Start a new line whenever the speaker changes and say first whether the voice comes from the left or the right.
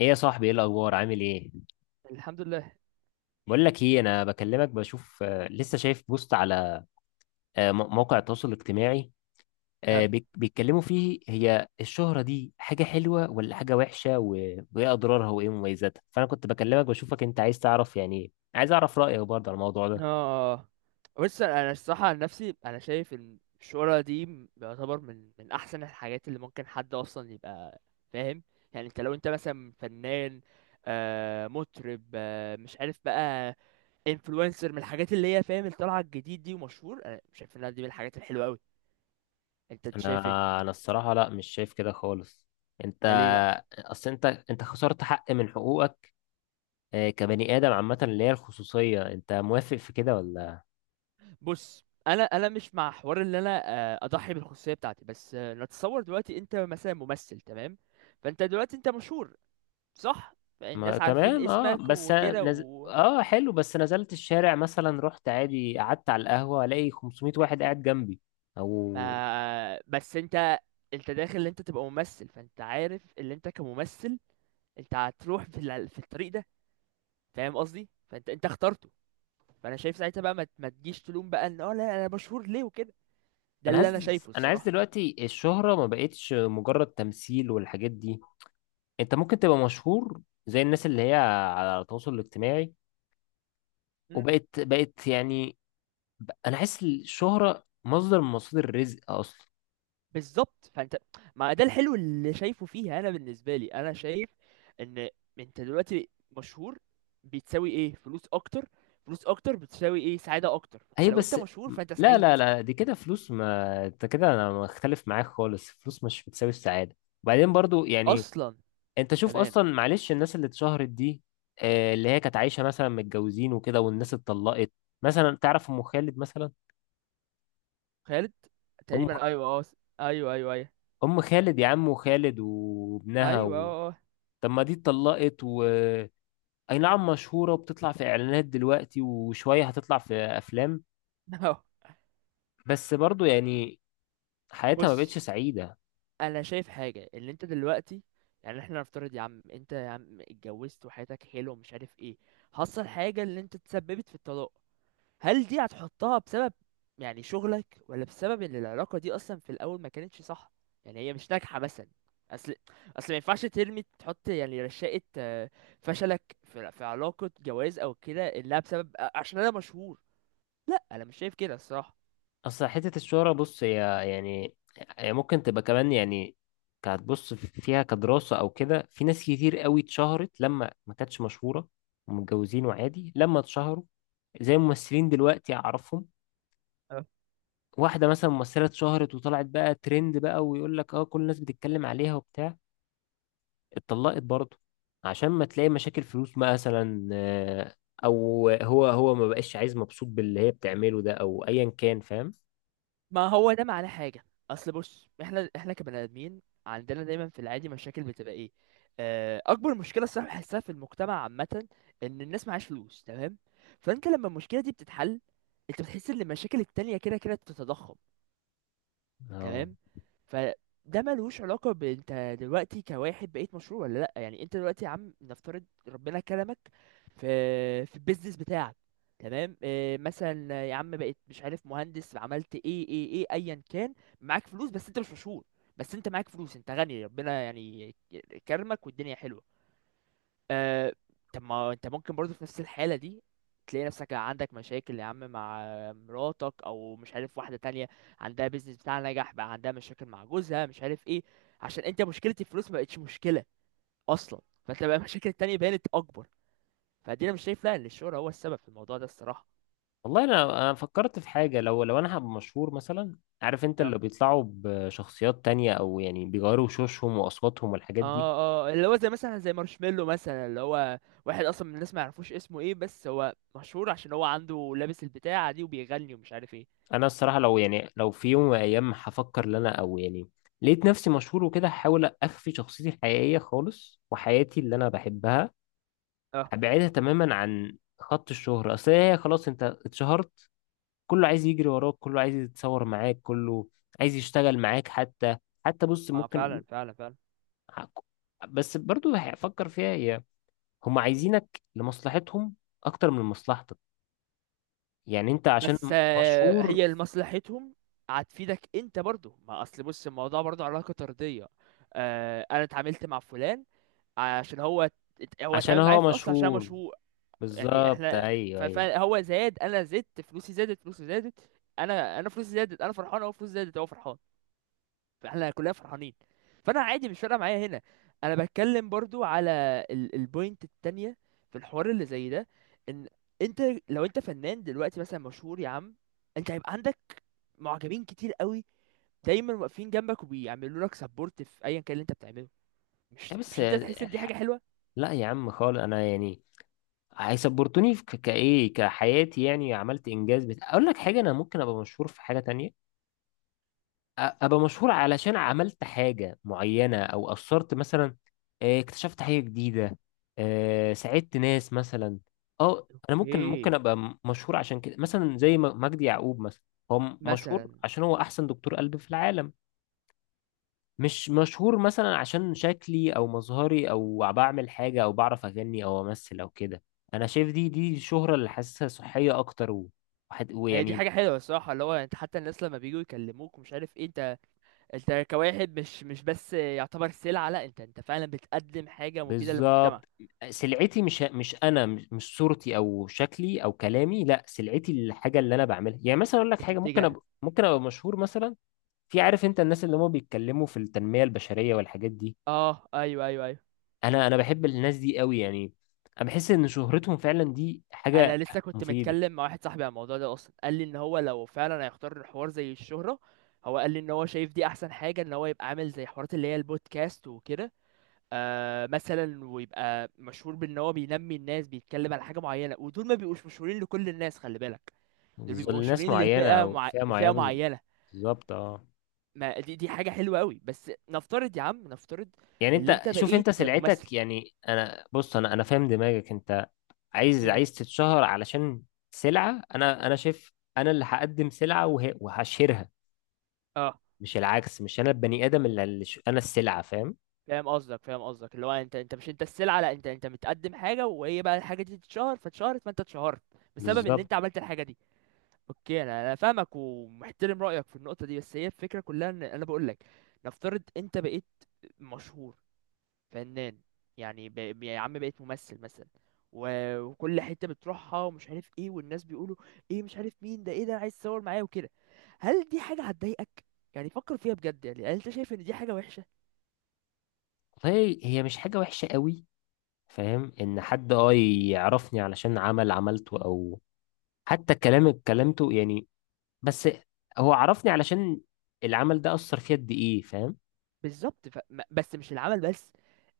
left: ايه يا صاحبي، ايه الاخبار؟ عامل ايه؟
right: الحمد لله.
left: بقول لك ايه، انا بكلمك بشوف لسه شايف بوست على موقع التواصل الاجتماعي.
right: اه،
left: بيتكلموا فيه، هي الشهرة دي حاجة حلوة ولا حاجة وحشة وايه اضرارها وايه مميزاتها؟ فانا كنت بكلمك بشوفك انت عايز تعرف، يعني عايز اعرف رأيك برضه على الموضوع ده.
right: اه، بص انا الصراحه عن نفسي انا شايف ان الشهره دي يعتبر من احسن الحاجات اللي ممكن حد اصلا يبقى فاهم. يعني انت لو انت مثلا فنان، مطرب، مش عارف بقى، انفلونسر، من الحاجات اللي هي فاهم الطلعه الجديد دي ومشهور. انا شايف انها دي من الحاجات الحلوه قوي. انت
left: انا
right: شايف ايه؟
left: انا الصراحة لا، مش شايف كده خالص. انت
right: ده ليه بقى؟
left: اصل انت خسرت حق من حقوقك، كبني ادم عامة، اللي هي الخصوصية. انت موافق في كده ولا؟
right: بص، انا مش مع حوار ان انا اضحي بالخصوصيه بتاعتي، بس نتصور دلوقتي انت مثلا ممثل. تمام؟ فانت دلوقتي انت مشهور، صح؟
left: ما
right: الناس عارفين
left: تمام اه،
right: اسمك
left: بس
right: وكده،
left: أنا
right: و...
left: اه حلو، بس نزلت الشارع مثلا، رحت عادي، قعدت على القهوة، الاقي 500 واحد قاعد جنبي او.
right: ما... بس انت، انت داخل ان انت تبقى ممثل، فانت عارف ان انت كممثل انت هتروح في الطريق ده، فاهم قصدي؟ فانت انت اخترته. فانا شايف ساعتها بقى ما تجيش تلوم بقى ان لا، انا مشهور ليه وكده. ده
left: انا
right: اللي انا
left: عايز
right: شايفه
left: انا عايز
right: الصراحة.
left: دلوقتي الشهرة ما بقتش مجرد تمثيل والحاجات دي. انت ممكن تبقى مشهور زي الناس اللي هي على التواصل الاجتماعي، وبقت يعني انا حاسس الشهرة مصدر من مصادر الرزق اصلا.
right: بالظبط فانت، ما ده الحلو اللي شايفه فيها. انا بالنسبه لي انا شايف ان انت دلوقتي مشهور، بتساوي ايه؟ فلوس اكتر. فلوس اكتر بتساوي ايه؟ سعاده اكتر. انت
left: ايوه
right: لو انت
left: بس
right: مشهور فانت
left: لا،
right: سعيد
left: لا، لا، دي كده فلوس. ما انت كده انا مختلف معاك خالص، فلوس مش بتساوي السعاده. وبعدين برضو يعني،
right: اصلا.
left: انت شوف
right: تمام.
left: اصلا، معلش، الناس اللي اتشهرت دي، اللي هي كانت عايشه مثلا متجوزين وكده والناس اتطلقت. مثلا تعرف ام خالد؟ مثلا
right: خالد.
left: ام
right: تقريبا، ايوه، اه. ايوه، ايوه، ايوه.
left: ام خالد يا عم خالد وابنها
right: ايوه،
left: و...
right: اه.
left: طب ما دي اتطلقت و اي نعم مشهوره وبتطلع في اعلانات دلوقتي وشويه هتطلع في افلام،
right: آه.
left: بس برضو يعني حياتها ما بقتش
right: بص،
left: سعيده.
right: انا شايف حاجه. اللي انت دلوقتي، يعني احنا نفترض يا عم، انت يا عم اتجوزت وحياتك حلوه ومش عارف ايه، حصل حاجه اللي انت تسببت في الطلاق. هل دي هتحطها بسبب يعني شغلك، ولا بسبب ان العلاقة دي اصلا في الاول ما كانتش صح؟ يعني هي مش ناجحة مثلا. اصل اصل ما ينفعش ترمي، تحط يعني رشاقة، فشلك في علاقة جواز او كده الا بسبب عشان انا مشهور. لا، انا مش شايف كده الصراحة.
left: اصل حتة الشهرة، بص هي يعني هي ممكن تبقى كمان، يعني كهتبص فيها كدراسة او كده. في ناس كتير قوي اتشهرت لما ما كانتش مشهورة ومتجوزين، وعادي لما اتشهروا، زي ممثلين دلوقتي اعرفهم. واحدة مثلا ممثلة اتشهرت وطلعت بقى ترند، بقى ويقول لك اه كل الناس بتتكلم عليها وبتاع، اتطلقت برضه عشان ما تلاقي مشاكل فلوس مثلا، او هو ما بقاش عايز، مبسوط باللي هي بتعمله ده او ايا كان، فاهم.
right: ما هو ده معناه حاجة. أصل بص، إحنا كبني آدمين عندنا دايما في العادي مشاكل، بتبقى إيه؟ أكبر مشكلة الصراحة بحسها في المجتمع عامة إن الناس معهاش فلوس. تمام؟ فأنت لما المشكلة دي بتتحل، أنت بتحس إن المشاكل التانية كده كده بتتضخم. تمام؟ فده ملوش علاقة بانت دلوقتي كواحد بقيت مشهور ولا لأ. يعني انت دلوقتي يا عم، نفترض ربنا كرمك في البيزنس بتاعك. تمام. اه، مثلا يا عم بقيت مش عارف مهندس، عملت ايه، ايا كان، معاك فلوس بس انت مش مشهور. بس انت معاك فلوس، انت غني ربنا يعني كرمك والدنيا حلوة. آه، طب ما انت ممكن برضو في نفس الحالة دي تلاقي نفسك عندك مشاكل يا عم مع مراتك، او مش عارف واحدة تانية عندها بيزنس بتاعها نجح بقى، عندها مشاكل مع جوزها مش عارف ايه، عشان انت مشكلة الفلوس ما بقتش مشكلة اصلا. فانت بقى المشاكل التانية بانت اكبر. فدي انا مش شايف لا ان الشهرة هو السبب في الموضوع ده الصراحة.
left: والله انا فكرت في حاجه، لو انا هبقى مشهور مثلا، عارف انت
right: اه،
left: اللي بيطلعوا بشخصيات تانية او يعني بيغيروا وشوشهم واصواتهم والحاجات
right: اه،
left: دي.
right: اه، اللي هو زي مثلا زي مارشميلو مثلا، اللي هو واحد اصلا من الناس ما يعرفوش اسمه ايه، بس هو مشهور عشان هو عنده لابس البتاعة دي وبيغني ومش عارف ايه.
left: انا الصراحه، لو يعني لو في يوم من الايام هفكر ان انا او يعني لقيت نفسي مشهور وكده، هحاول اخفي شخصيتي الحقيقيه خالص وحياتي اللي انا بحبها،
right: اه،
left: هبعدها تماما عن خط الشهره. اصل هي خلاص انت اتشهرت، كله عايز يجري وراك، كله عايز يتصور معاك، كله عايز يشتغل معاك. حتى بص
right: اه، فعلا،
left: ممكن،
right: فعلا، فعلا.
left: بس برضو هفكر فيها، هي هم عايزينك لمصلحتهم اكتر من مصلحتك. يعني انت عشان
right: بس
left: مشهور
right: هي لمصلحتهم هتفيدك انت برضو. ما اصل بص الموضوع برضو علاقة طردية. انا اتعاملت مع فلان عشان هو
left: عشان
right: اتعامل معايا
left: هو
right: في الاصل عشان أنا
left: مشهور،
right: مشهور. يعني
left: بالظبط،
right: احنا
left: ايوه، ايوه
right: فهو زاد، انا زدت، فلوسي زادت، فلوسه زادت. انا فلوسي زادت، انا فرحان. هو فلوسه زادت، هو فرحان. فاحنا كلنا فرحانين. فانا عادي مش فارقه معايا هنا. انا بتكلم برضو على البوينت التانية في الحوار اللي زي ده، ان انت لو انت فنان دلوقتي مثلا مشهور يا عم، انت هيبقى عندك معجبين كتير قوي دايما واقفين جنبك وبيعملوا لك سبورت في ايا كان اللي انت بتعمله. مش
left: بس
right: مش انت تحس ان دي حاجه حلوه؟
left: لا يا عم خالص. انا يعني هيسبورتوني في كايه كحياتي يعني، عملت انجاز اقول لك حاجه، انا ممكن ابقى مشهور في حاجه تانية، ابقى مشهور علشان عملت حاجة معينة او اثرت مثلا، اكتشفت حاجة جديدة، ساعدت ناس مثلا. اه انا ممكن
right: اوكي،
left: ابقى مشهور عشان كده مثلا، زي مجدي يعقوب مثلا، هو مشهور
right: مثلا.
left: عشان هو احسن دكتور قلب في العالم. مش مشهور مثلا عشان شكلي او مظهري او بعمل حاجة او بعرف اغني او امثل او كده. انا شايف دي شهرة اللي حاسسها صحية اكتر
right: هي دي
left: ويعني.
right: حاجه حلوه الصراحه، اللي هو انت حتى الناس لما بييجوا يكلموك ومش عارف ايه، انت، انت كواحد مش بس يعتبر سلعه، لا انت فعلا بتقدم حاجه مفيده للمجتمع.
left: بالظبط، سلعتي مش انا، مش صورتي او شكلي او كلامي، لا سلعتي الحاجه اللي انا بعملها. يعني مثلا اقول لك حاجه، ممكن
right: بتتجه.
left: ممكن ابقى مشهور مثلا في، عارف انت الناس اللي هم بيتكلموا في التنميه البشريه والحاجات دي.
right: اه، ايوه، ايوه، ايوه.
left: انا بحب الناس دي قوي يعني، انا بحس ان شهرتهم فعلا دي
right: انا
left: حاجه
right: لسه كنت
left: مفيده،
right: متكلم مع واحد صاحبي عن الموضوع ده اصلا، قال لي ان هو لو فعلا هيختار الحوار زي الشهرة، هو قال لي ان هو شايف دي احسن حاجة ان هو يبقى عامل زي حوارات اللي هي البودكاست وكده، مثلا، ويبقى مشهور بان هو بينمي الناس، بيتكلم على حاجة معينة. ودول ما بيبقوش مشهورين لكل الناس خلي بالك، دول
left: بالظبط
right: بيبقوا
left: لناس
right: مشهورين
left: معينه
right: لفئة
left: او
right: مع...
left: فئه معينه
right: فئة معينة.
left: بالظبط، اه،
right: ما دي، حاجة حلوة قوي. بس نفترض يا عم، نفترض
left: يعني
right: اللي
left: انت
right: انت
left: شوف
right: بقيت
left: انت
right: ممثل.
left: سلعتك. يعني انا بص انا فاهم دماغك، انت عايز
right: مم.
left: عايز تتشهر علشان سلعة. انا شايف انا اللي هقدم سلعة وهشيرها، مش العكس، مش انا البني ادم اللي انا السلعة، فاهم.
right: فاهم قصدك، فاهم قصدك. اللي هو انت مش انت السلعه، لا انت متقدم حاجه، وهي بقى الحاجه دي تتشهر، فاتشهرت فانت اتشهرت بسبب ان
left: بالظبط،
right: انت عملت الحاجه دي. اوكي. انا فاهمك ومحترم رايك في النقطه دي. بس هي الفكره كلها ان انا بقول لك نفترض انت بقيت مشهور، فنان، يعني يا عم بقيت ممثل مثلا، و... وكل حته بتروحها ومش عارف ايه، والناس بيقولوا ايه، مش عارف مين ده، ايه ده، انا عايز اتصور معاه وكده. هل دي حاجه هتضايقك؟ يعني فكر فيها بجد. يعني هل انت شايف ان دي حاجه؟
left: هي مش حاجة وحشة قوي. فاهم ان حد يعرفني علشان عمل عملته، او حتى كلام اتكلمته يعني، بس هو عرفني علشان العمل ده اثر فيا قد ايه، فاهم.
right: بالظبط، بس مش العمل بس،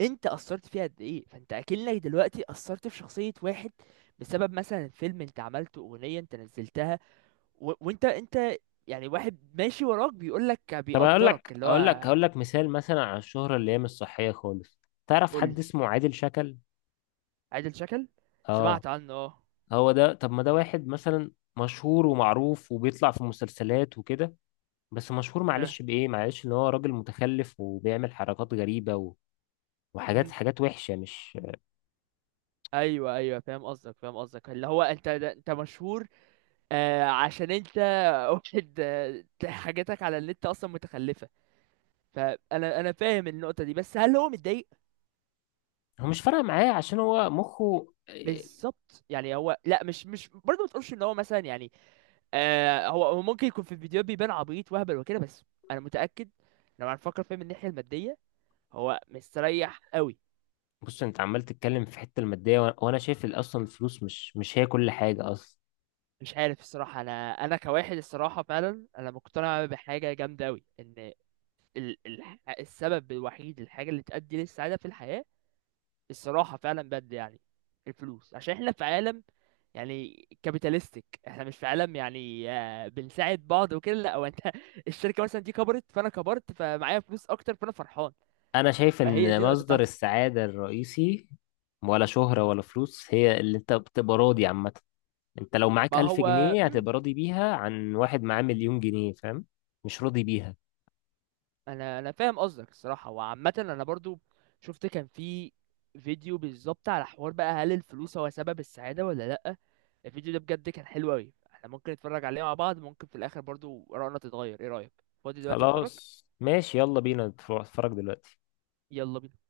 right: انت اثرت فيها قد ايه، فانت اكنك دلوقتي اثرت في شخصيه واحد بسبب مثلا فيلم انت عملته، اغنيه انت نزلتها. وانت، انت يعني واحد ماشي وراك بيقول لك
left: طب، اقول
right: بيقدرك
left: لك
right: اللي
left: اقول لك
right: هو.
left: هقول لك مثال مثلا على الشهرة اللي هي مش صحية خالص. تعرف
right: قول.
left: حد اسمه عادل شكل؟
right: عادل شكل،
left: اه،
right: سمعت عنه، اه.
left: هو ده. طب ما ده واحد مثلا مشهور ومعروف وبيطلع في مسلسلات وكده، بس مشهور
right: اه.
left: معلش بإيه؟ معلش ان هو راجل متخلف وبيعمل حركات غريبة و... وحاجات
right: مم.
left: حاجات وحشة، مش
right: ايوه، ايوه، فاهم قصدك، فاهم قصدك. اللي هو انت ده، انت مشهور عشان انت واحد، حاجاتك على النت اصلا متخلفه. فانا فاهم النقطه دي، بس هل هو متضايق؟
left: هو مش فارقة معاه عشان هو مخه إيه.
right: بالظبط. يعني هو لا، مش برضه، ما تقولش ان هو مثلا يعني، هو ممكن يكون في الفيديو بيبان عبيط وهبل وكده. بس انا متاكد لو هنفكر فيه من الناحيه الماديه هو مستريح قوي.
left: بص انت عمال تتكلم في حتة المادية وانا شايف اصلا الفلوس، مش هي كل حاجة اصلا.
right: مش عارف الصراحه. انا كواحد الصراحه فعلا انا مقتنع بحاجه جامده قوي، ان ال... ال... السبب الوحيد، الحاجه اللي تؤدي للسعاده في الحياه الصراحة فعلا بجد يعني الفلوس، عشان احنا في عالم يعني كابيتاليستيك، احنا مش في عالم يعني بنساعد بعض وكده، لا. هو انت الشركة مثلا دي كبرت، فانا كبرت، فمعايا فلوس اكتر، فانا فرحان.
left: انا شايف
right: فهي
left: ان
right: دي النقطة
left: مصدر
right: بتاعتي.
left: السعادة الرئيسي، ولا شهرة ولا فلوس، هي اللي انت بتبقى راضي عامة. انت لو
right: ما
left: معاك ألف
right: هو،
left: جنيه
right: مم.
left: هتبقى راضي بيها عن واحد معاه مليون جنيه، فاهم؟ مش راضي بيها.
right: انا فاهم قصدك الصراحة. وعامة انا برضو شفت كان في فيديو بالظبط على حوار بقى هل الفلوس هو سبب السعادة ولا لا. الفيديو ده بجد كان حلو اوي، احنا ممكن نتفرج عليه مع بعض. ممكن في الاخر برضو رأينا تتغير. ايه رأيك؟ فاضي دلوقتي نتفرج؟
left: خلاص، ماشي، يلا بينا نتفرج دلوقتي.
right: يلا بينا.